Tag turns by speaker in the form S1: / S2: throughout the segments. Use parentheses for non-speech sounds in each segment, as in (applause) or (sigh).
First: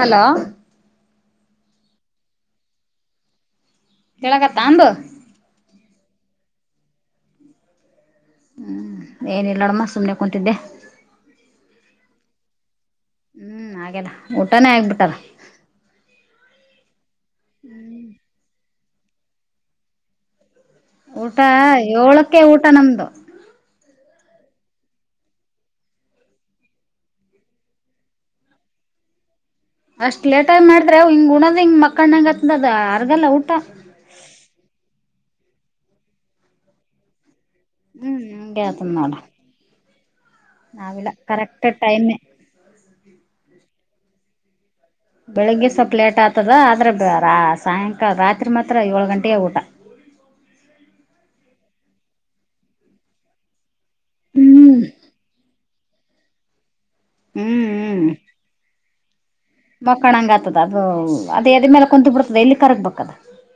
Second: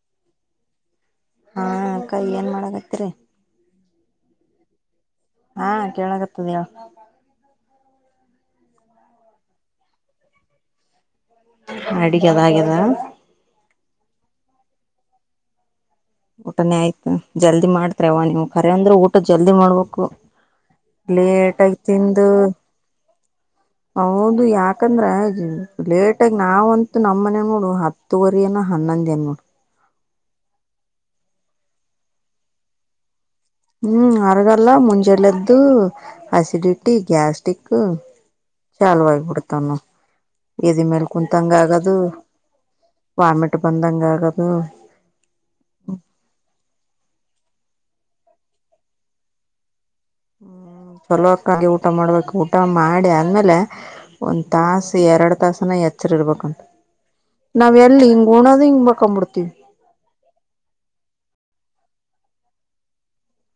S1: Hello.
S2: ಹಾ ಅಕ್ಕ ಏನ್ ಮಾಡಕತ್ತರಿ.
S1: ಕೆೇಳಕ ತಾಂಬು.
S2: ಹಾ ಕೇಳಗತ್ಯಾದ ಹೇಳ್.
S1: ಹ್ಮ್ ಏನಿಲ್ಲ ನೋಡಮ್ಮ ಸುಮ್ನೆ ಕುಂತಿದ್ದೆ.
S2: ಅಡಿಗೆದ ಹಾಗ್ಯದಾ.
S1: ಹ್ಮ್ ಹಾಗ್ಯದ ಊಟಾನೇ ಆಗ್ ಬಿಟ್ಟದ.
S2: ಊಟನೇ ಆಯ್ತು ಜಲ್ದಿ ಮಾಡ್ತ್ರಿವ್ವ ನೀವು ಕರೆವಂದ್ರ ಅಂದ್ರೆ ಊಟ ಜಲ್ದಿ ಮಾಡ್ಬೇಕು.
S1: ಊಟ
S2: ಲೇಟ್ ಆಗಿ ತಿಂದು.
S1: ಏಳಕ್ಕೆ ಊಟ ನಮ್ದು
S2: ಹೌದು ಯಾಕಂದ್ರೆ ಲೇಟಾಗಿ ನಾವಂತ ನಮ್ಮನ್ಯಾಗ ನೋಡು ಹತ್ತ್ ಹತ್ತುವರಿಯನ್ನ ಹನ್ನೊಂದ ಏನ ನೋಡ್.
S1: ಅಷ್ಟ್ ಲೇಟಾಗಿ ಮಾಡಿದ್ರೆ ಹಿಂಗ್ ಉಣದ್ ಹಿಂಗ ಮಕಾನಗತ್ತ ಆತ ಅ ಆರ್ಗಲ್ಲ ಊಟ.
S2: ಹ್ಮ್ ಅರಗಲ್ಲ ಮುಂಜಾಲೆದ್ದು ಅಸಿಡಿಟಿ ಗ್ಯಾಸ್. ತಿಕ್ಕು
S1: ಹ್ಮ್ ಹಂಗೆ ಆತದ ನೋಡ
S2: ಚಾಲವಾಗಿ ಬುಡತಾನ. ಎದಿ ಮ್ಯಾಲೆ
S1: ನಾವಿಲ್ಲ
S2: ಕುಂತಂಗ್
S1: ಕರೆಕ್ಟ್
S2: ಆಗದು
S1: ಟೈಮ್
S2: ವಾಮಿಟ್ ಬಂದಂಗ್ ಆಗದು.
S1: ಬೆಳಿಗ್ಗೆ ಸ್ವಲ್ಪ ಲೇಟ್ ಅತ್ತಾದ ಆದ್ರಾ ರಾ ಸಾಯಂಕಾಲ ರಾತ್ರಿ ಮಾತ್ರ ಏಳು ಗಂಟೆಗಾ ಊಟ.
S2: ಚಲೋಕ್ಕಾಗಿ ಊಟ ಮಾಡ್ಬೇಕು ಊಟ ಮಾಡಿ ಆದ್ಮೇಲ್ಯಾ. ಒಂದ್
S1: ಹ್ಮ್
S2: ತಾಸ ಎರಡ್ ತಾಸನ ಎಚ್ಚರ ಇರ್ಬೇಕಂತ
S1: ಹ್ಮ್
S2: ನಾವ ಎಲ್ಲಿ ಉಣದ ಹಿಂಗ ಮಕಂದಬಿಡತಿವಿ.
S1: ಮಕ್ಕೊಳಂಗ ಆತದ ಅದು ಅದ ಎದಿ ಮ್ಯಾಲ್ಯ ಕುಂತಂಗ ಆಗಿ ಬಿಡ್ತದ ಎಲ್ಲಿ ಕರಗ್ ಬೇಕದ.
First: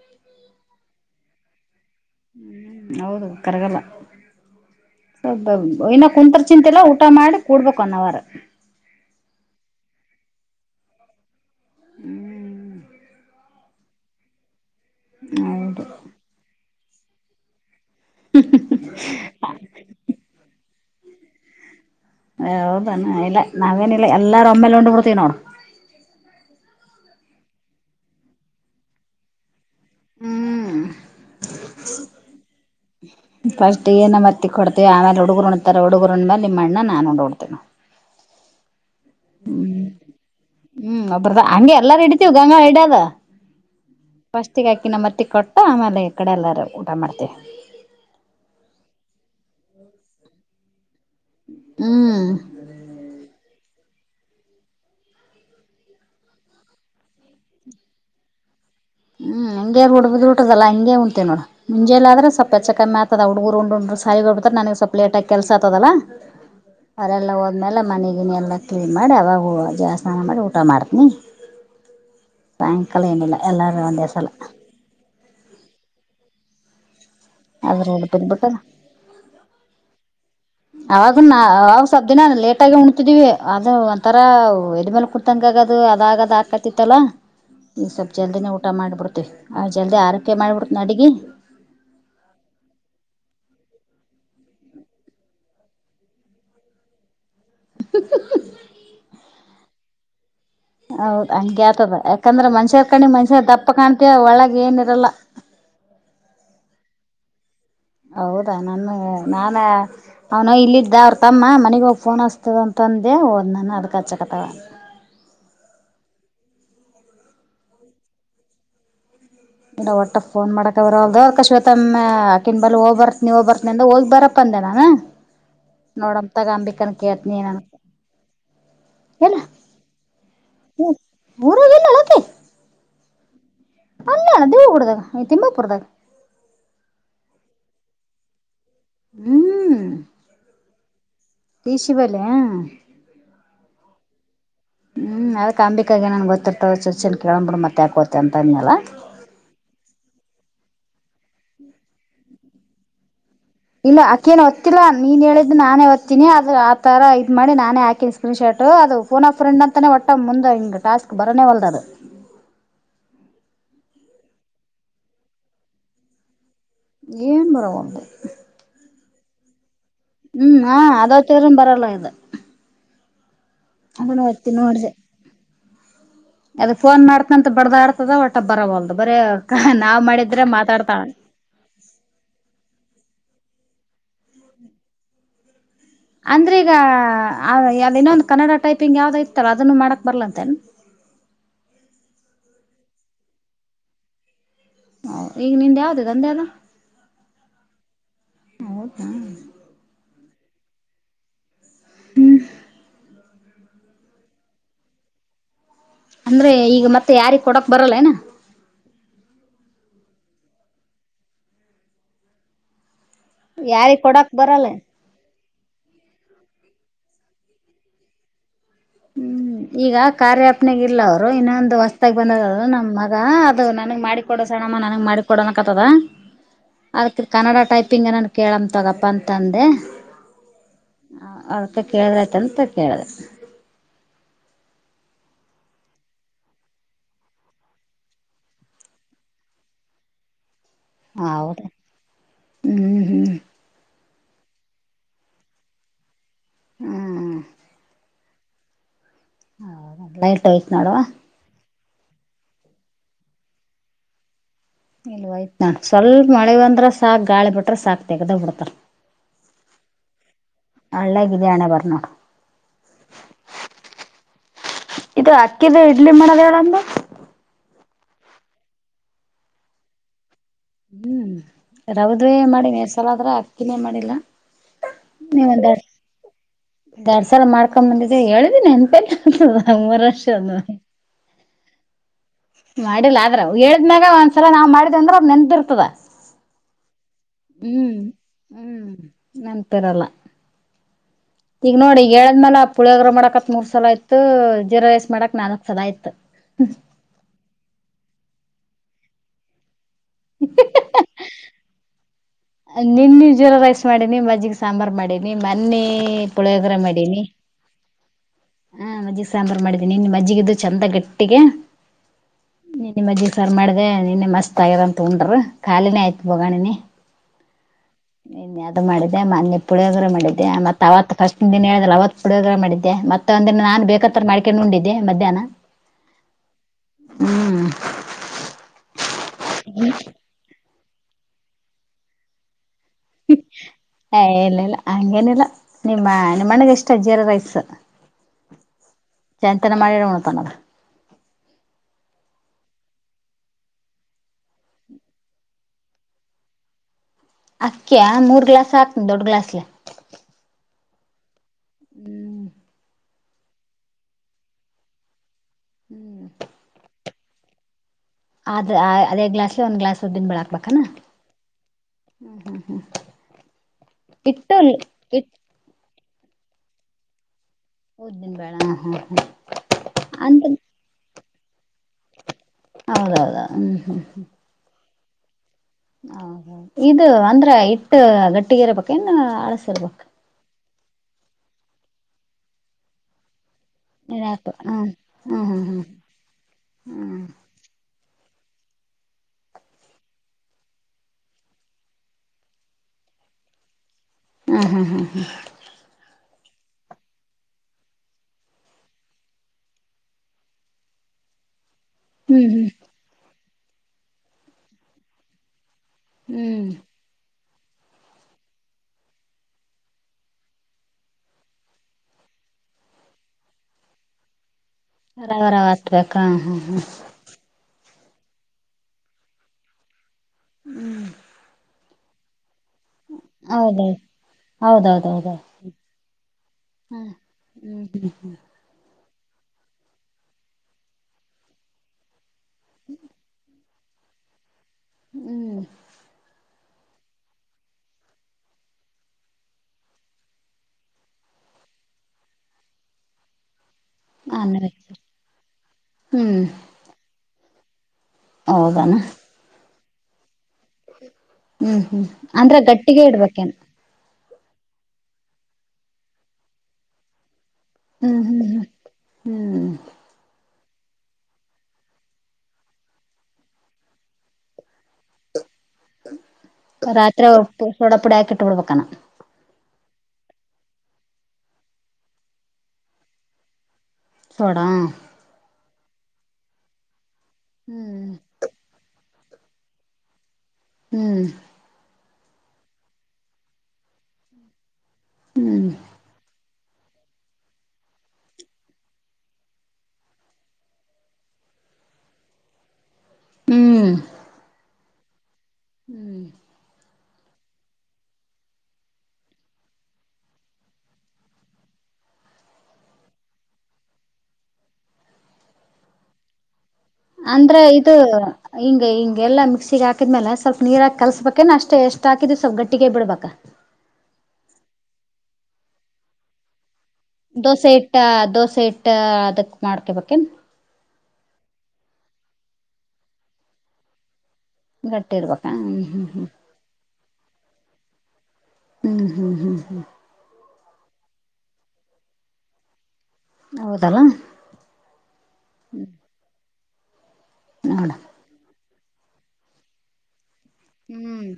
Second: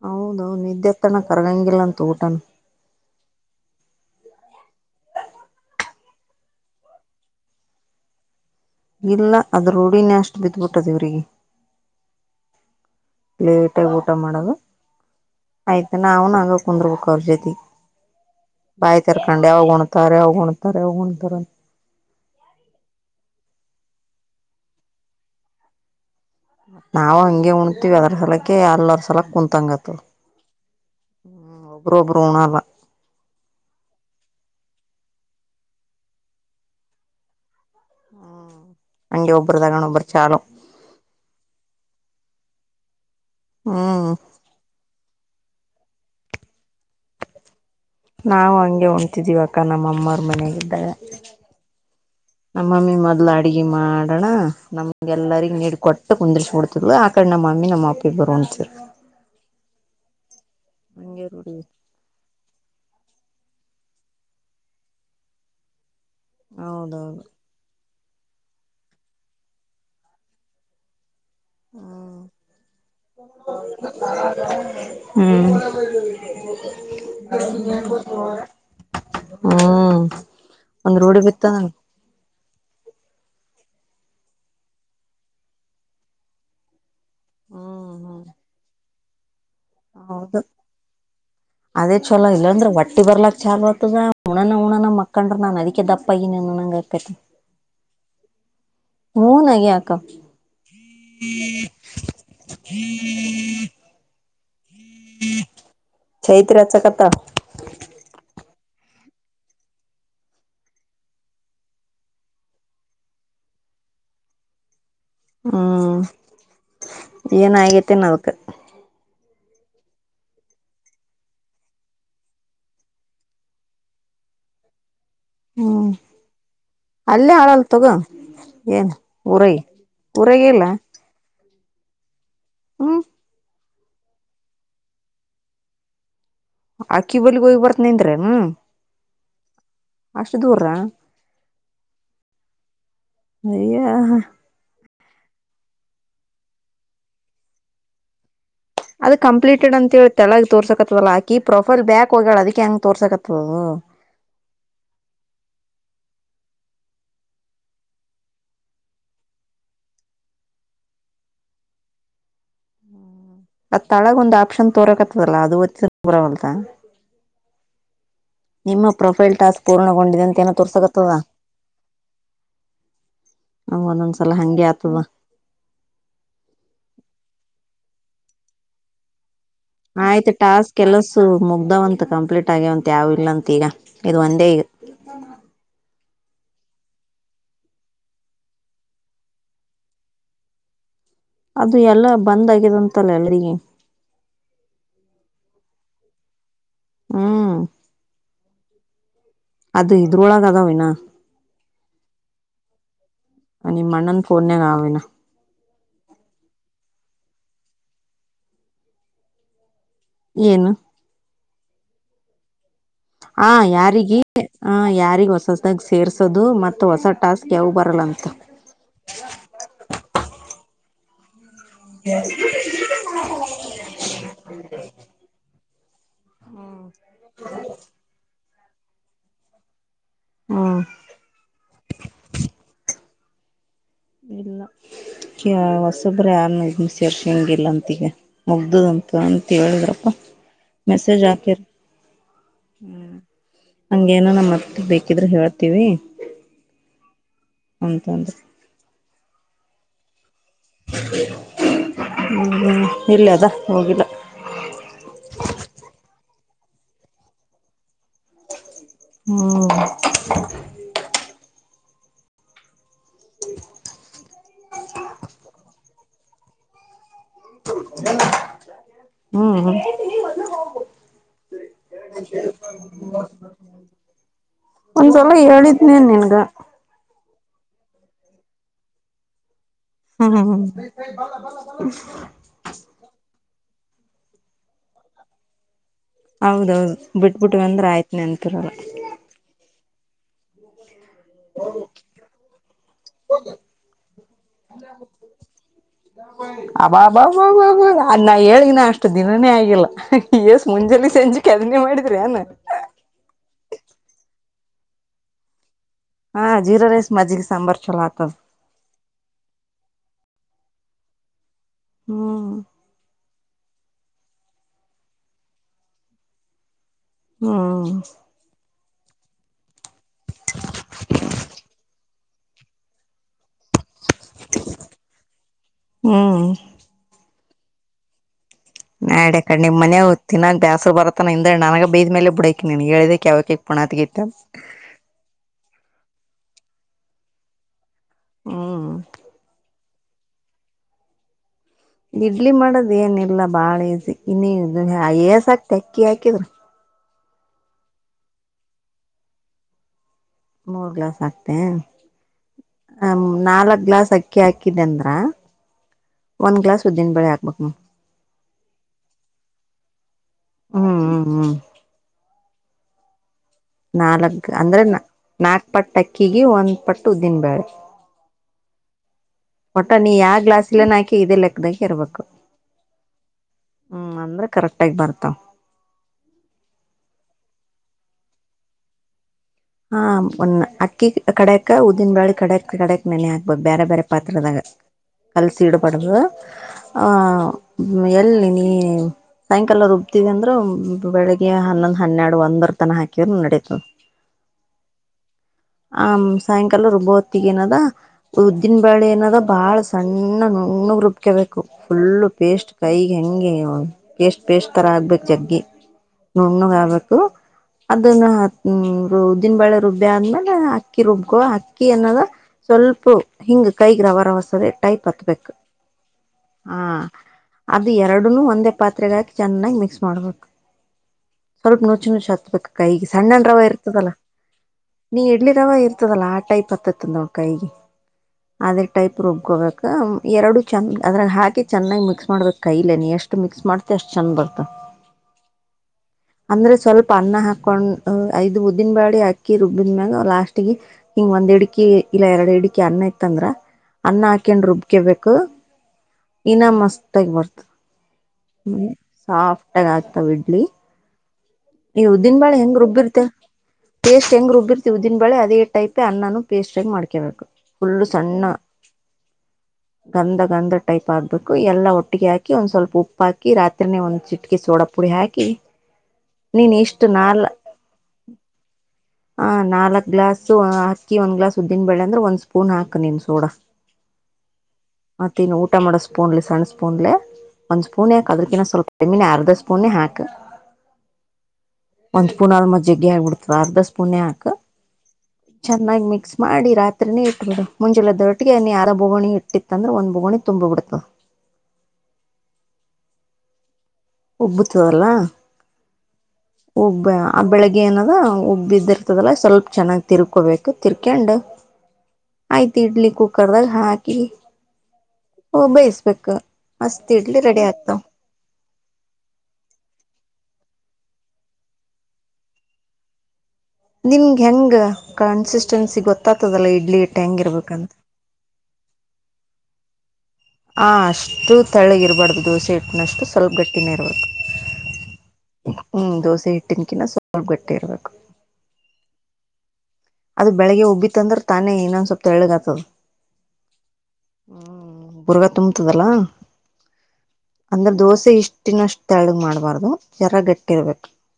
S2: ಹೌದೌದು ನಿದ್ದೆ ಹತಾನ ಕರಗಂಗಿಲ್ಲ ಅಂತ ಊಟನ
S1: ಹೌದು ಕರಗಲ್ಲಾ. (unintelligible) ಇನ್ನ ಕುಂತರ್ ಚಿಂತಿಯಿಲ್ಲಾ ಊಟ ಮಾಡಿ ಕೂಡ್ಬೇಕು ಒನ್ನ ಅವರ್.
S2: ಇಲ್ಲಾ ಅದು ರೂಡಿನೇ ಅಷ್ಟು ಬಿದ್ದಬಿಟ್ಟದ ಇವ್ರಿಗೆ.
S1: ಹ್ಮ್ಂ
S2: ಲೇಟಾಗಿ ಊಟಾ ಮಾಡೋದು
S1: ಹೌದು
S2: ಆಯ್ತು ನಾವುನ್ ಅಂಗ ಕುಂದರ್ಬೇಕು ಅವ್ರ ಜೊತೆಗಿ. ಬಾಯಿ ತೆರಕೋಂಡ್ ಯಾವಾಗ ಉಣ್ತಾರ್ ಯಾವಾಗ ಉಣ್ತಾರ್ ಯಾವಾಗ ಹೊಣ್ತಾರ.
S1: ಹಾ ಹೌದೆನ್ ಇಲ್ಲಾ ನಾವೇನಿಲ್ಲಾ ಎಲ್ಲಾರು ಒಮ್ಮೇಲೆ ಉಂಡುಬಿಡ್ತೀವಿ ನೋಡ.
S2: ನಾವ್ ಹಂಗೆ ಉಣ್ತಿವಿ ಅದರ ಸಲಕೆ ಎಲ್ಲರ್ ಸಲಕ ಕುಂತಂಗಾತದ.
S1: ಹ್ಮ್
S2: ಹ್ ಒಬ್ರು ಒಬ್ರು ಉಣಲ್ಲಾ.
S1: ಫಸ್ಟ್ ಏನ ತಿಕ್ಕೊಡ್ತೀವಿ ಆಮೇಲೆ ಹುಡುಗ್ರು ಉಣ್ತಾರ ಹುಡುಗರು ಉಂಡಮ್ಯಾಲೆ ನಿಮ್ಮ ಅಣ್ಣ ನಾನ್ ಉಂಡ್ ತೇವ
S2: ಹಂಗ ಅಂಗೆ ಒಬ್ಬರ್ ದಾಗಣ ಒಬ್ಬರದ ಚಾಲೋ.
S1: ಹುಂ ಒಬ್ಬ್ರದ ಹಂಗೆ ಎಲ್ಲಾ ಹಿಡತಿವಿ ಗಂಗಳ ಇಡೆದು.
S2: ಹುಂ
S1: ಫಸ್ಟಿಗೆ ಅಕಿಗ್ ನಮತ್ತಿ ಕೊಟ್ಟ ಆಮೇಲೆ ಈ ಕಡೆ ಎಲ್ಲರ್ ಊಟ ಮಾಡ್ತೇವಿ.
S2: ನಾವು ಹಂಗೆ ಉಣ್ತಿದ್ವಿ ಅಕ್ಕ ನಮ್ಮಅಮ್ಮರ್ ಮಾನ್ಯಗಿದ್ದಾಗ.
S1: ಹುಂ
S2: ನಮ್ಮಮ್ಮಿ ಮೊದ್ಲ ಅಡಗಿ ಮಾಡಣ ನಮಗ್ ಎಲ್ಲರಿಗೂ ನೀಡ ಕೊಟ್ಟ ಕುಂದರ್ಸಿಬಿಡ್ ಆ ಕಡೆ ನಮ್ ಅಮ್ಮಿ ನಮ್ಮ ಅಪ್ಪಾ ಇಬ್ಬರ್ ಉಣ್ತಿದ್ರು.
S1: ಹ್ಮ್ ಹಂಗೆ ರೂಡ್ ಬಿದ್ದ್ ಬಿಟ್ಟಟದಲ್ಲಾ ಹಂಗೆ ಉಂಟತಿವಿ ನೋಡ ಮುಂಜೆಲಿ ಆದ್ರೆ ಸ್ವಲ್ಪ ಹೆಚ್ಚು ಕಮ್ಮಿ ಆತ್ ತದ ಹುಡುಗುರು ಉಂಡುಂಡು ಶಾಲಿ ಹೋಗಿಬಿಡತಾರಲ್ ನನಗ್ ಸ್ವಲ್ಪ ಲೇಟಾಗಿ ಕೆಲ್ಸ ಆಗ್ತದಲಾ
S2: ಹೌದೌದು
S1: ಅದೆಲ್ಲಾ ಮೆಲ್ಲ ಮನಾಗಿನ ಎಲ್ಲ ಕ್ಲೀನ್ ಮಾಡಿ ಆ ಅವಾಗ ಜವಾ ಸ್ನಾನ ಮಾಡಿ ಊಟ ಮಾಡ್ತೀನಿ. ಸಾಯಂಕಾಲ ಏನಿಲ್ಲ ಎಲ್ಲಾರೂ ಒಂದೇಸಲ.
S2: ಹುಂ
S1: ಅದ್ರ ಹಿಡ್ದು ಬಿಟ್ಟದ
S2: (inaudible) ಹುಂ
S1: ಅವಗಿನ ಅವಾಗನೂ ಸ್ವಲ್ಪ ದಿನ ಲೇಟಾಗಿ ಉಣ್ತಿದೀವಿ ಅದು ಒಂಥರಾ ಎದಿಮ್ಯಾಲ್ಯಾ ಕುತಂಗ್ ಆಗದು ಅದಾಗದು ಹಾಕತಿತ್ತಲ್ಲಾ.
S2: ಹ್ಮ್
S1: ಈ ಸ್ವಲ್ಪ್
S2: ಹ್ಮ್
S1: ಜಲ್ದಿನೇ ಊಟ ಮಾಡ್ಬಿಡ್ತಿವಿ ಆ ಜಲ್ದಿ ಆರಕ್ಕೆ
S2: ಹೌದು
S1: ಮಾಡ್ಬಿತಿನಿ ಅಡಗಿ.
S2: ಅದೇ ಚಲೋ ಇಲ್ಲಾಂದ್ರೆ ಹೋಟ್ಟಿ ಬರ್ಲಾಕ್ ಚಾಲೋವ್ ಆತದ ಉಣಾನ ಉಣಾನ ಮಕ್ಕೊಂಡ್ರ್ ನನ್ ಅದಿಕ್ಕೆ ದಪ್ಪಗಿನೇನು ಅನಂಗ (unintelligible)
S1: (inaudible)
S2: ಹ್ಞೂ ನಾ ಯಾಕ್
S1: ಹೌದ್ ಹಂಗೆ ಆತದ ಯಾಕಂದ್ರೆ ಮನುಷ್ಯಾ ಕಣಿ ಮನಷ್ಯಾ ದಪ್ಪ ಕಾಣ್ತೀವ ಒಳಗ ಏನಿರಲ್ಲಾ
S2: ಚೈತ್ರಾ ಹಚ್ಚಾ ಕತ್ತಾಳ
S1: ಹೌದಾ ನನ್ನು ನಾನ ಅವ್ನು ಇಲ್ಲಿದ್ದ ಅವ್ರ ತಮ್ಮ ಮನೆಗ ಹೋಗಿ ಫೋನ್ ಹಚ್ತೀನಿಅಂತಂದೇ ಹೋದನೆ ನೋ ಅದಕ್ಕೆ ಹಚ್ಚತಾಳ
S2: ಹ್ಮ್ ಏನ ಆಗೈತಿ ಅದಕ್ಕೆ
S1: ಇನ್ನ ಒಟ್ಟ ಫೋನ್ ಮಾಡಕ ಬರ ಅಕಸ್ಮಾತ್ ಅಕ್ಕಿನ್ ಬಲ್ಲಿ ನಾ ಆಕಿನ ಬಲ್ ಹೋಗ್ ಬರ್ತನ ಹೋಗ್ಬರ್ತನಿ ಅಂದ ಹೋಗಿ ಬರಪ್ಪ ಅಂದೆ ನಾನು
S2: ಹ್ಮ್
S1: ನೋಡಮ್ ತಗ ಅಂಬಿಕನ
S2: - ಅಲ್ಲೇ
S1: ಕೇಳ್ತೀನಿ ನಾನು
S2: ಆಳಲ್ ತಗೊ ಏನು ಊರಗೆ ಊರಾಗೆ ಇಲ್ಲಾ
S1: ಊರಗಿಲ್ಲ. ಆಕಿ
S2: ಹುಂ
S1: ಅಲ್ಲ ಅದೇ ಹುಡುಗ ತಿಮ್ಮಾಪುರದಾಗ
S2: ಅಕ್ಕಿ ಬಲ್ಗ್ ಹೋಗಿ ಬರ್ತನ್ ಅಂದ್ರೇನೂ
S1: ಹಂ
S2: ಅಷ್ಟು ದೂರ್ರಾ?
S1: ಇಶು ಬಲ್ಯ
S2: (unintelligible)
S1: ಹ್ಞೂ ಅದಕ್ಕ ಅಂಬಿಕಾಗ ಏನನ ಗೊತ್ತಿರ್ತವ ಚೊಚ್ಚಿಲ್ ಕೆಲಂ ಬಿಡು ಮತ್ ಯಾಕ್ ಹೊತಿ ಅಂತ ಅನ್ಯಲಾ
S2: ಅದ ಕಂಪ್ಲೀಟೆಡ್ ಅಂತೇಳಿ ತೆಲಗ್ ತೋರ್ಸಕತ್ತದಲ್ಲಾ ಆಕಿ ಪ್ರೊಫೈಲ್ ಬ್ಯಾಕ್ ಹೊಗ್ಯಾಳ ಅದಕ್ಕೆ ಹಂಗ್ ತೋರ್ಸಕತ್ತದ ಅದು.
S1: ಇಲ್ಲ ಆಕೇನು ಒತ್ತಿಲ್ಲ ನೀನ ಹೇಳಿದ ನಾನೇ ಒತ್ತಿನಿ ಆದ್ರೆ ಆ ಥರ ಇ ಇದ ಮಾಡಿ ನಾನೇ ಹಾಕಿನ. ಸ್ಕ್ರೀನ್ ಶಾರ್ಟ್ ಅದು ಫೋನ್ ಆಫ ಫ್ರೆಂಡ್ ಅಂತಾನೆ ಒಟ್ಟ ಮುಂದ್ ಹಿಂಗ್ ಟಾಸ್ಕ್ ಬರನೇ ವಲ್ದ ಅದು.
S2: ಅ ತಳಗ ಒಂದು ಆಪ್ಷನ್ ತೋರಕತದಲ್ಲ ಅದು ಒತ್ತಿದ್ರೂ ಬರವಲ್ತಾ?
S1: ಏನ್ ಬರವಲ್ತ.
S2: ನಿಮ್ಮ ಪ್ರೊಫೈಲ್ ಟಾಸ್ಕ್ ಪೂರ್ಣಗೊಂಡಿದೆಂತೇ ಏನೋ
S1: ಹ್ಮ್ ಹಾ
S2: ತೋರ್ಸಕತ್ತದಾ.
S1: ಅದತ್ತಿದ್ರನ್ ಬರಲ್ಲ ಅದುನೂ ಒತ್ತಿ
S2: ಹಂಗೆ
S1: ನೋಡ್ದೆ.
S2: ಆತದ
S1: ಅದ ಫೋನ್ ಮಾಡ್ತನಂತ್ ಬಡದಾಡ್ತದ ಒಟ್ಟ ಬರವಲ್ದು ಬರೆ
S2: ಆಯ್ತು ಟಾಸ್ಕ್ ಎಲಸು ಮುಗ್ದಾವಂತ ಕಂಪ್ಲೀಟ್ ಆಗ್ಯವಂತ ಯಾವ ಇಲ್ಲ ಅಂತ ಈಗ ಇದು ಒಂದೇ ಈಗ. (inaudible)
S1: ಅಂದ್ರೆ ಈಗ ಆದ ಇನ್ನೊಂದು ಕನ್ನಡ ಟೈಪಿಂಗ್ ಯಾವುದೋ ಇತ್ತಲ್ಲ ಅದನ್ನೂ ಮಾಡಾಕ್ ಬರ್ಲಂತೆನ?
S2: ಅದು ಎಲ್ಲ ಬಂದ್ ಆಗಿದ ಅಂತಲ್ಲ ಎಲ್ರಿಗಿ.
S1: ಹೌದ ಈಗ ನಿಂದ ಯಾವ್ದು ನಂದ ಯಾದು?
S2: ಹ್ಮ್
S1: ಹೌದಾ?
S2: ಅದು ಇದ್ರೊಳಗ ಅದಾವ ಇನ್ನ. ಅ ನಿಮ್ಮ ಮಣ್ಣನ್ ಫೋನ್ನಾಗ್ ಆವ್ ಇನ್ನ್.
S1: ಅಂದ್ರೆ ಈಗ ಮತ್ತೆ ಯಾರಿಗ ಕೊಡಕ್ ಬರಲ್ಲ ಏನ?
S2: ಏನು? ಹ
S1: ಯಾರಿಗ್
S2: ಯಾರಿಗಿ
S1: ಕೊಡಕ್ ಬರಲ್ಲ
S2: ಹ ಯಾರಿಗಿ ಹೊಸ ಹೊಸ ಅದಾಗ ಸೇರ್ರಿಸೋದು ಮತ್ತ ಹೊಸ ಟಾಸ್ಕ್ ಯಾವು ಬರಲ್ಲ ಅಂತ.
S1: ಹ್ಮ್ ಈಗ ಕಾರ್ಯಾಪ್ನೆಗ ಇಲ್ಲ ಅವ್ರು ಇನ್ನೊಂದು ದು ಹೊಸ್ದಾಗ್ ಬಂದ ಅದ ನಮ್ ಮಗ ಅದು ನನ್ಗ್ ಮಾಡಿ ಕೊಡ ಸಣಮ್ಮ ನನಗ್ ಮಾಡಿ ಕೊಡ ಅನ್ನಕತ್ತದ. ಅದಕ್ ಕನ್ನಡ ಟೈಪಿಂಗ್ ಏನಾನು ಕೇಳಮ್ಮ ತಗಪ್ಪ ಅಂತಂದೆ.
S2: ಹ್ಮ್
S1: ಅದ್ಕೆ ಕೇಳಿದ್ರ ಆಯ್ತಂತ ಕೇಳ್ದೇ.
S2: ಇಲ್ಲಾ ಕೇಳ್ ಹೊಸಬ್ರನ್ ಯಾರ್ನೂ ಸೆರ್ಸಾಂಗ್ಗಿಲ್ಲ ಅಂತ್ ಈಗ. ಮುಗ್ದದಂತ ಅಂತ ಅಂತ್ ಹೇಳಿದ್ರಪ್ಪ. ಮೆಸೇಜ್ ಹಾಕಿರ್.
S1: ಹೌದಾ ಹ್ಮ್ ಹ್ಮ್
S2: ಹಂಗೇನನ್ ಮತ್ ಬೇಕಿದ್ರ ಹೇಳ್ತೀವಿ
S1: ಹ್ಮ್
S2: ಅಂತಂದ್ರ.
S1: ಲೈಟ್ ಹೋಯ್ತ ನೋಡವ್ವ.
S2: ಹ್ಮ್ ಹ್ಮ್ ಇಲ್ಲ ಅದ ಹೋಗಿಲ್ಲ.
S1: ಇಲ ಹೋಯ್ತ ನೋಡ್ ಸ್ವಲ್ಪ ಮಳೆ ಬಂದ್ರ ಸಾಕ್ ಗಾಳಿ ಬಿಟ್ರ ಸಾಕ್ ತೇಗದ ಬಿಡ್ತಾರ್.
S2: ಹ್ಮ್
S1: ಹಳ್ಯಾಗ್ ಇದ ಹಣೆಬರ್ ನೋಡ್. ಇದು ಅಕ್ಕಿದ ಇಡ್ಲಿ ಮಾಡೋದ ಹೇಳಂದು.
S2: ಹ (unintelligible) ಹ್ಮ್ ಹ್ಮ
S1: ಹ್ಮ್ ರೌದೇ ಮಾಡಿನಿ ಎಸ್ಸಲ್ಲಾ ಆದ್ರ ಅಕ್ಕಿದೆ ಮಾಡಿಲ್ಲ.
S2: ಹೇಳಿದ್ನಿ ನಿನ್ಗ.
S1: ಯಾಡ್ಸಲ ಮಾಡ್ಕೊ ಬಂದಿದೆ ಹೇಳಿದಿನಿ ನೆನ್ಪೇಲಿ
S2: ಹ್ಮ್
S1: ನಮ್ಮರಷ್ಟ
S2: ಹ್ಮ್
S1: ನ
S2: ಹ್ಮ್
S1: ಮಾಡಿಲ್ಲ ಆದ್ರೆ ಹೇಳಿದ್ಮ್ಯಾಗ ಒಂದ್ಸಲ ನಾ ಮಾಡಿದಅಂದ್ರೆ ನೆನ್ಪಿರ್ರ್ತದ.
S2: ಹೌದೌದು ಬಿಟ್ಬಿಟ್ಟು ಅಂದ್ರೆ ಆಯ್ತ ನೆನ್ಪ್ಇರಲ್ಲ.
S1: ಹ್ಮ್ ನೆನ್ಪಿರಲ್ಲ. ಈಗ ನೋಡಿ ಹೇಳಿದ್ಮೇಲ ಆ ಪುಳಿಯಗರು ಮಾಡಕತ್ ಮೂರ್ ಸಲ ಆಯತು ಜೀರ ರೈಸ್ ಮಾಡಕ್ ನಾಲ್ಕ್ ಸಲ ಆಯ್ತು.
S2: ಹ ಬಾ ಬಾ ಬಾ ಬಾ ಅದನ್ನ ಹೇಳಿದಿನ ಅಷ್ಟು ದಿನನೇ ಆಗಿಲ್ಲ ಈಸ್ ಮುಂಜೆಲಿ ಸಂಜೆ. (unintelligible) ಮಾಡಿದ್ರಿ ಏನ್.
S1: ನಿನ್ನ ಜೀರ ರೈಸ್ ಮಾಡೀನಿ ಮಜ್ಜಿಗೆ ಸಾಂಬಾರ್ ಮಾಡಿನಿ ಮನ್ನಿ.
S2: ಹಾ ಜೀರಾ ರೈಸ್ ಮಜ್ಜಿಗೆ ಸಾಂಬಾರ್ ಚಲೋ ಆಗ್ತದ.
S1: ಹಾ ಮಜ್ಜಿಗೆ ಸಾಂಬಾರ್ ಮಾಡಿದ್ದೀನಿ ನಿನ್ ಮಜ್ಜಗ ಇದ್ದು ಚಂದ ಗಟ್ಟಿಗೆ.
S2: ಹ್ಮ್
S1: ನೆನ್ನಿ ಮಜ್ಜಿಗೆಸರ್ ಮಾಡಿದೆ ನಿನ್ನೆ ಮಸ್ತ್ ಆಗ್ಯದ ಅಂತ ಉಂಡು ಖಾಲಿನೇ ಆಯ್ತು ಬೋಗೋಣ ನೀ.
S2: ಹ್ಮ
S1: ನಿ (unintelligible) ಮಾಡಿದ್ದೆ ಮನೆೆ ಪುಳಿಯೋಗರೆ ಮಾಡಿದ್ದೆ ಮತ್ತೆ ಅವತ್ ಫಸ್ಟ್ ದಿನ ಹೇಳಿದ್ರೆ ಅವತ್ ಪುಯೋಗರೆ ಮಾಡಿದ್ದೆ ಮತ್ತೆ ಒಂದಿನ ನಾನು ಬೇಕ ಮಾಡ್ಕೊಂಡ ಹುಂಡಿದ್ದೆ ಮಧ್ಯಾಹ್ನ
S2: ಹ್ಮ್
S1: ಹ್ಮ್.
S2: ನಾಡ ಕಣ ನಿಮ್ ಮನೆ ತಿನ್ನಾಗ ಬಾಸರು ಬರತ್ತಾನ ಇಂದ ನನ ಬಯ್ ಮೇಲೆ ಬ ಬಿಡೈಕಿನ್ ಹೇಳದೆ. ಕೆವಕಿ ಪುಣ್ಯತ್ ಗಿತ್ತ.
S1: ಏ ಇಲ್ಲ ಇಲ್ಲ ಹಂಗೇನಿಲ್ಲ ನಿಮ್ಮ ನಿಮ್ಮನೆಗೆ ಎಷ್ಟ ಜೀರ ರೈಸ್
S2: ಹ್ಮ್
S1: ನಮ್ (unintelligible) ನೋಡ್ತನಲ್ಲ.
S2: ಇಡ್ಲಿ ಮಾಡೋದ್ ಏನ ಇಲ್ಲ ಬಾಳ ಈಸಿ ಇನ್ನ ಏಸಾಕ ಕ್ಕಿ ಹಾಕಿದ್ರೆ.
S1: ಅಕ್ಯ ಮೂರ್ ಗ್ಲಾಸ್ ಹಾಕ್ ದೊಡ್ ಗ್ಲಾಸ್ಲಿ.
S2: ಮೂರ್ ಗ್ಲಾಸ್ ಆಕ್ತೆೇ
S1: ಹ್ಮ್
S2: ನಾಲ್ಕ್ ಗ್ಲಾಸ್ ಅಕ್ಕಿ ಹಾಕಿದ್ದ ಅಂದ್ರ. ಒಂದ್ ಗ್ಲಾಸ್ ಉದ್ದಿನ ಬಳೆ ಹಾಕ್ಬೇಕೇಕ್ ಮ್
S1: ಆದ್ರ ಅದೇ ಗ್ಲಾಸ್ಲಿ ಒಂದ್ ಗ್ಲಾಸ್ ಉದ್ದಿನಬೇಳೆ ಹಾಕ್ಬೇಕಾನ.
S2: ಹ್ಮ್ ಹ್ಮ್ ಹ್ಮ್
S1: (inaudible)
S2: ನಾಲ್ಕ್
S1: ಇಟ್ಟು
S2: ಅಂದ್ರೆ ನ
S1: ಇಟ್
S2: ನಾಕ್ ಪಟ್ಟ ಅಕ್ಕಿಗೆ ಒಂದ್ ಪಟ್ಟು ಉದ್ದಿನಬೇಳೆ.
S1: ಉದ್ದಿನ ಬೇಳೆ ಹ ಹ
S2: ಮಟ್ಟ ನೀ ಯಾ
S1: ಅಂದ್ರ
S2: ಗ್ಲಾಸ್ ಇಲ್ಲನ ಹಾಕಿ ಇದೆ ಲೆಕ್ಕದಗ್ ಇರ್ಬೇಕು.
S1: ಆಗಲ್ಲ.
S2: ಕರೆಕ್ಟಾಗಿ ಬರ್ತಾವೆ.
S1: ಹ ಇದು ಅಂದ್ರೆ ಇಟ್ಟ ಗಟ್ಟಿಗೆ ಇರಬೇಕ ನ್ ಅಳ್ಸ
S2: ಹಾ ಒನ್ ಅಕ್ಕಿ ಕಡಕ್ ಉದ್ದನ್ ಬಾಳಿ ಕಡಕ್ ಕಡಕ್ ನೆನೆ ಆಕ್ ಬೇರೆ ಬೇರೆ
S1: ಇರಾಕು
S2: ಪಾತ್ರದಾಗ
S1: ಹ ಹಾ ಹಾ ಹಾ
S2: ಕಲಿಸಿ
S1: ಹ್ಮ್
S2: ಇಡಪಡದು ಆ. ಹ್ಮ ಎಲ್ಲಿ ನೀ. ಸಾಯಂಕಾಲ ರುಬ್ತವಿ ಅಂದ್ರ ಬೆಳಿಗ್ಗೆ ಹನ್ನೊಂದ್ ಹನ್ನೆರಡು ಒಂದರ್ ತನ ಹಾಕಿದ್ರ ನಡತ್.
S1: ಹ್ಮ ಹ್ಮ ಹ್ಮ
S2: ಹಾಂ ಸಾಯಂಕಾಲ ರುಬ್ಬ ಹೊತ್ತಗೇನನ. ಉದ್ದಿನ ಬಾಳಿ ಏನದ ಬಾಳ ಸಣ್ಣಗ್ ನುಣ್ಣುಗ್ ಹಕಬೇಕು ಫುಲ್ಲು
S1: ಹ್ಮ್
S2: ಪೇಸ್ಟ್ ಕೈಗೆ ಹೆಂಗೆ ಪೇಸ್ಟ್ ಪೇಸ್ಟ್ ತರ ಆಗ್ಬೇಕು ಜಗ್ಗಿ.
S1: ಹ್ಮ್
S2: ನುಣ್ಣಗ್ಗ್ಬೇಕು ಅದನ್ನು ಹ್ಮ ಉದ್ದಿನ ಬಾಳೆ ರುಬ್ಬಿ ಆದ್ಮೇಲೆ ಅಕ್ಕಿ ರುಬ್ಕೋ ಅಕ್ಕಿ ಅನ್ನೋದ. ಸ್ವಲ್ಪ ಹಿಂಗ ಕೈಗಿ ಅವರವಸದೆ. ಟೈಪ್ ಹತ್ಬೇಕು
S1: ರವರವ ಹತ್ಬೇಕ ಹಾ ಹಾ
S2: ಹ. ಅದು ಎರಡುನು ಒಂದೇ ಪಾತ್ರೆ ಲಾಕಿ ಚೆನ್ನಾಗಿ ಮಿಕ್ಸ್ ಮಾಡ್ಬೇಕು.
S1: ಹ್ಮ್ಮ್.
S2: ನೂಚ್ ನೂಚ್ ಹತ್ಬೆಕಕ್ಕಾ ಈಗ ಸಣ್ಣಣ
S1: ಹಾ
S2: ರವಾ ಇರ
S1: ಹೌದೌದು
S2: ರ್ತದಲ್ಲ ನೀ
S1: ಹೌದೌದೌದು
S2: ಇಡ್ಲಿ ರವಾ ಇರ್ತದಲ್ಲಾ ಆ ಟೈಪ್
S1: ಹ್ಮ
S2: ಹತ್ತತ್ ನೊಡ್ ಕೈಗೆ
S1: ಹ್ಮ್
S2: ಅದೇ ಟೈಪ್ ರುಬ್ಕೋಬೇಕ ಎರಡು ಚಂದ್ ಅದ್ರಾಗ ಹಾಕಿ ಚೆನ್ನಾಗಿ ಮಿಕ್ಸ್ ಮಾಡ್ಬೇಕು ಕೈಲೆ ನೀ ಎಷ್ಟು ಮಿಕ್ಸ್ ಮಾಡ್ತೀ ಅಷ್ಟ್ ಚಂದ್ ಬರ್ತ
S1: ಹ್ಮ.
S2: ಅಂದ್ರೆ ಸ್ವಲ್ಪ ಅನ್ನ ಹಾಕೊಂಡ್ ಐ ಉದ್ದಿನ ಬಾಡಿ ಅಕ್ಕಿ ರುಬ್ಬಿದ್ಮ್ಯಾಗ ಲಾಸ್ಟ್ ಗೆ ಹಿಂಗ ಒಂದ್ ಇಡ್ಕಿ ಇಲ್ಲ ಎರಡ ಹಿಡಿಕಿ ಅನ್ನ ಇತ್ತಂದ್ರ ಅನ್ನ
S1: ನಾನ್
S2: ಹಾಕ್ಯ್ಂಡ್
S1: ವೆಜ್
S2: ರುಬ್ಕೇಬೇಕು
S1: ಹ್ಮ್
S2: ಇನ ಮಸ್ತ ಆಗಿ ಬರ್ತ ಹ್ಮ್
S1: ಹೌದಾನ
S2: ಸಾಫ್ಟಗಿ ಆಗ್ತಾವ ಇಡ್ಲಿ
S1: ಹ್ಮ್
S2: ಈ
S1: ಹ್ಮ್
S2: ಉದ್ದೀನ ಬ್ಯಾಳೆ
S1: ಅಂದ್ರೆ
S2: ಹೆಂಗ್
S1: ಗಟ್ಟಿಗೆ
S2: ರುಬ್ಬಿರ್ತೆ
S1: ಇಡ್ಬೇಕೇನ್
S2: ಪೇಸ್ಟ್ ಹೆಂಗ್ ರುಬ್ಬಿರ್ತಿ ಉದ್ದೀನ ಬೆಳೆ ಅದೇ ಟೈಪೆ ಅನ್ನಾನು ಪೇಸ್ಟ್ ಹೆಂಗ ಮಾಡ್ಕೊಬೇಕು ಫುಲ್ಲು ಸಣ್ಣಾ
S1: ಹ್ಮ್ಮ.
S2: ಗಂಧ ಗಂಧ ಟೈಪ್ ಆಗ್ಬೇಕು ಎಲ್ಲ ಒಟ್ಟಿಗೆ ಹಾಕಿ ಒಂದ್ ಸ್ವಲ್ಪ ಉಪ್ಪಾಕಿ ರಾತ್ರಿನೇ ಒಂದು ಚಿಟಕಿ ಸೋಡ ಪುಡಿ ಹಾಕಿ ನೀನು ಇಷ್ಟು
S1: ರಾತ್ರಿ ಅವ ಉಪ್ಪಿನ್ ಸೋಡಾ ಪುಡಿ ಹಾಕಿ ಇಟ್ಟಡ್ಬೇಕನ
S2: ಹ ನಾಲ್ಕ್ ಗ್ಲಾಸು ಅಕ್ಕಿ ಒಂದ್ ಗ್ಲಾಸ್ ಉದ್ದೀನ ಬೆಳೆ ಅಂದ್ರೆ ಒಂದ್ ಸ್ಪೂನ್ ಹಾಕ ನೀನ್ ಸೋಡಾ
S1: ಸೋಡಾ
S2: ಮತ್ತ ಇನ್ನು ಊಟ ಮಾಡೋ ಸ್ಪೂನ್ಲೆ ಸಣ್ಣ ಸ್ಪೂನ್ಲೆ ಒಂದ್
S1: ಹ್ಮ್
S2: ಸ್ಪೂನ್ ಯಾಕ್ ಅದ್ರಕಿನ್ ಸ್ವಲ್ಪ ಕಮ್ಮೀನೆ ಅರ್ಧ ಸ್ಪೂನೆ ಹಾಕ
S1: ಹ್ಮ.
S2: ಒಂದ್ ಸ್ಪೂನ್ ಆದ್ರ ಮತ್ ಜಗ್ಗೇ ಆಕ್ಬಿಡ್ತದ ಅರ್ಧ ಸ್ಪೂನೆ ಹಾಕ
S1: ಹ್ಮ್
S2: ಚೆನ್ನಾಗಿ ಮಿಕ್ಸ್ ಮಾಡಿ ರಾ ನೇ ಇಟ್ಬಿಡು ಮುಂಜೆಲದ್ದೊಟ್ಟಿಗೆ ನೀ ಆರ ಬೊಗಾಣಿ ಇಟ್ಟಿತ್ತಂದ್ರ ಒಂದ ಬೊಗಾಣಿ ತುಂಬಿ ಬಿಡ್ತು
S1: ಹ್ಮ್ಮ್.
S2: ಒಬ್ಬುತಿವಲ್ಲಾ
S1: ಹ್ಮ.
S2: ಉಬ್ಬ ಆ ಬೆಳಿಗ್ಗೆ ಏನದ ಉಬ್ಬಿದ್ ಇದ್ದಿರ್ತದಲ್ಲ ಸ್ವಲ್ಪ್ ಚೆನ್ನಾಗ್ ತಿರ್ಕೊಬೇಕು ತಿರ್ಕಂಡು ಆಯ್ತ ಇಡ್ಲಿ ಕುಕ್ಕರ್ದಾಗ ಹಾಕಿ ಅವು ಬೇಯಿಸ್ಬೇಕ
S1: ಅಂದ್ರ ಇದು ಹಿಂಗ ಹಿಂಗೆಲ್ಲ ಮಿಕ್ಸಿಗೆ ಹಾಕಿದ್ಮೇಲೆ ಸ್ವಲ್ಪ ನೀರಾಕಿ ಕಲ್ಸ್ಬೇಕೇನ ಅಷ್ಟೆ ಎಷ್ಟ್ ಹಾಕಿದ ಸ್ವಲ್ಪ ಗಟ್ಟಿಗೆ ಬಿಡ್ಬೇಕಾ
S2: ನಿಮ್ಗ್ ಹೆಂಗ ಕನ್ಸಿಸ್ಟೆನ್ಸಿ ಗೊತ್ತಾಗ್ತದಲ್ಲ ಇಡ್ಲಿ ಹಿ
S1: ದೋಸೆ ಹಿಟ್ಟಾ ದೋಸೆ ಹಿಟ್ಟ್ ಹದಕ್ ಮಾಡ್ಕೊಬೇಕೆನ್
S2: ಆ ಅಷ್ಟು ತಳ್ಳಿಗ ಇರಬಾರ್ದು ದೋಸೆ ಹಿಟ್ಟಿನಷ್ಟು ಸ್ವಲ್ಪ ಗಟ್ಟಿನೇ ಇರಬೆಕ (unintelligible) ಹ್ಮ್ ದೋಸೆ ಹಿಟ್ಟಿನಕಿನ್ನ ಸ್ವಲ್ಪ ಗಟ್ಟಿ ಇರ್ಬೇಕು
S1: ಹ್ಮ ಹ ಹ ಹ
S2: ಅದ ಬೆಳಗ್ಗೆ ಊಬಿತ್ ಅಂದ್ರ ತಾನೇ ಇನ್ನೊಂದ ಸ್ವಲ್ಪ ಎಳ್ಳಳಗ್ ಆತದ
S1: ಹೌದಲ್ಲಾ
S2: ಹ್ಮ್ ಬುರ್ಗಾ ತುಂಬ್ತದಲಾ
S1: ನೋಡ
S2: ಅಂದ್ರೆ ದೋಸೆ ಇಷ್ಟ ತಿನ್ನಷ್ಟ ತೆಳ್ಳಗ್ ಮಾಡ್ಬಾರ್ದು ಜರಾ ಗಟ್ಟಿರ್ಬೇಕ
S1: ಹ್ಮ್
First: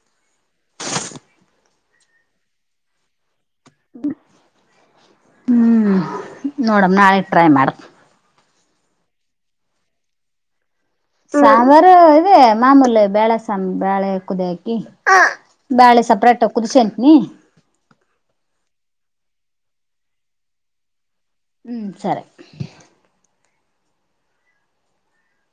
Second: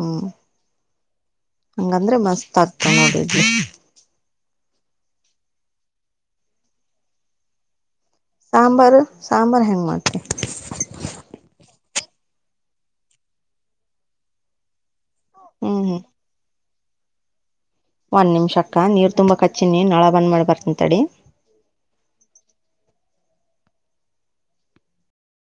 S2: ಹ್ಮ್ (inaudible) ಹಂಗಂದ್ರೆ ಮಸ್ತ್ ಆಗ್ತಾವ ನೋಡ ಇಡ್ಲಿ
S1: ಬಿಡು (inaudible) ಹ್ಮ್ ನೋಡಮ್ ನಾಳೆ ಟ್ರೈ ಮಾಡ
S2: ಸಾಂಬಾರ್ ಸಾಂಬಾರ್ ಹೆಂಗ್ ಮಾಡ್ತಿ
S1: ಸಾಂಬಾರು ಇದೆ ಮಾಮೂಲಿ ಬೇಳೆ ಸಾರು ಬಾಳೆ ಕುದಿ ಹಾಕಿ
S2: ಹ್ಮ್ ಹ್ಮ್
S1: ಬ್ಯಾಳಿ ಸಪ್ರೇಟ್ ಕುದಿಸಿಕೋಂತಿನಿ
S2: ಒಂದು ನಿಮಿಷಕ್ಕ ನೀರ ತುಂಬಿಕಚ್ಚಿನಿ ನಳಾ ಬಂದ್ ಮಾಡಿ ಬರ್ತನಿ ತಡಿ.
S1: ಹು ಸರಿ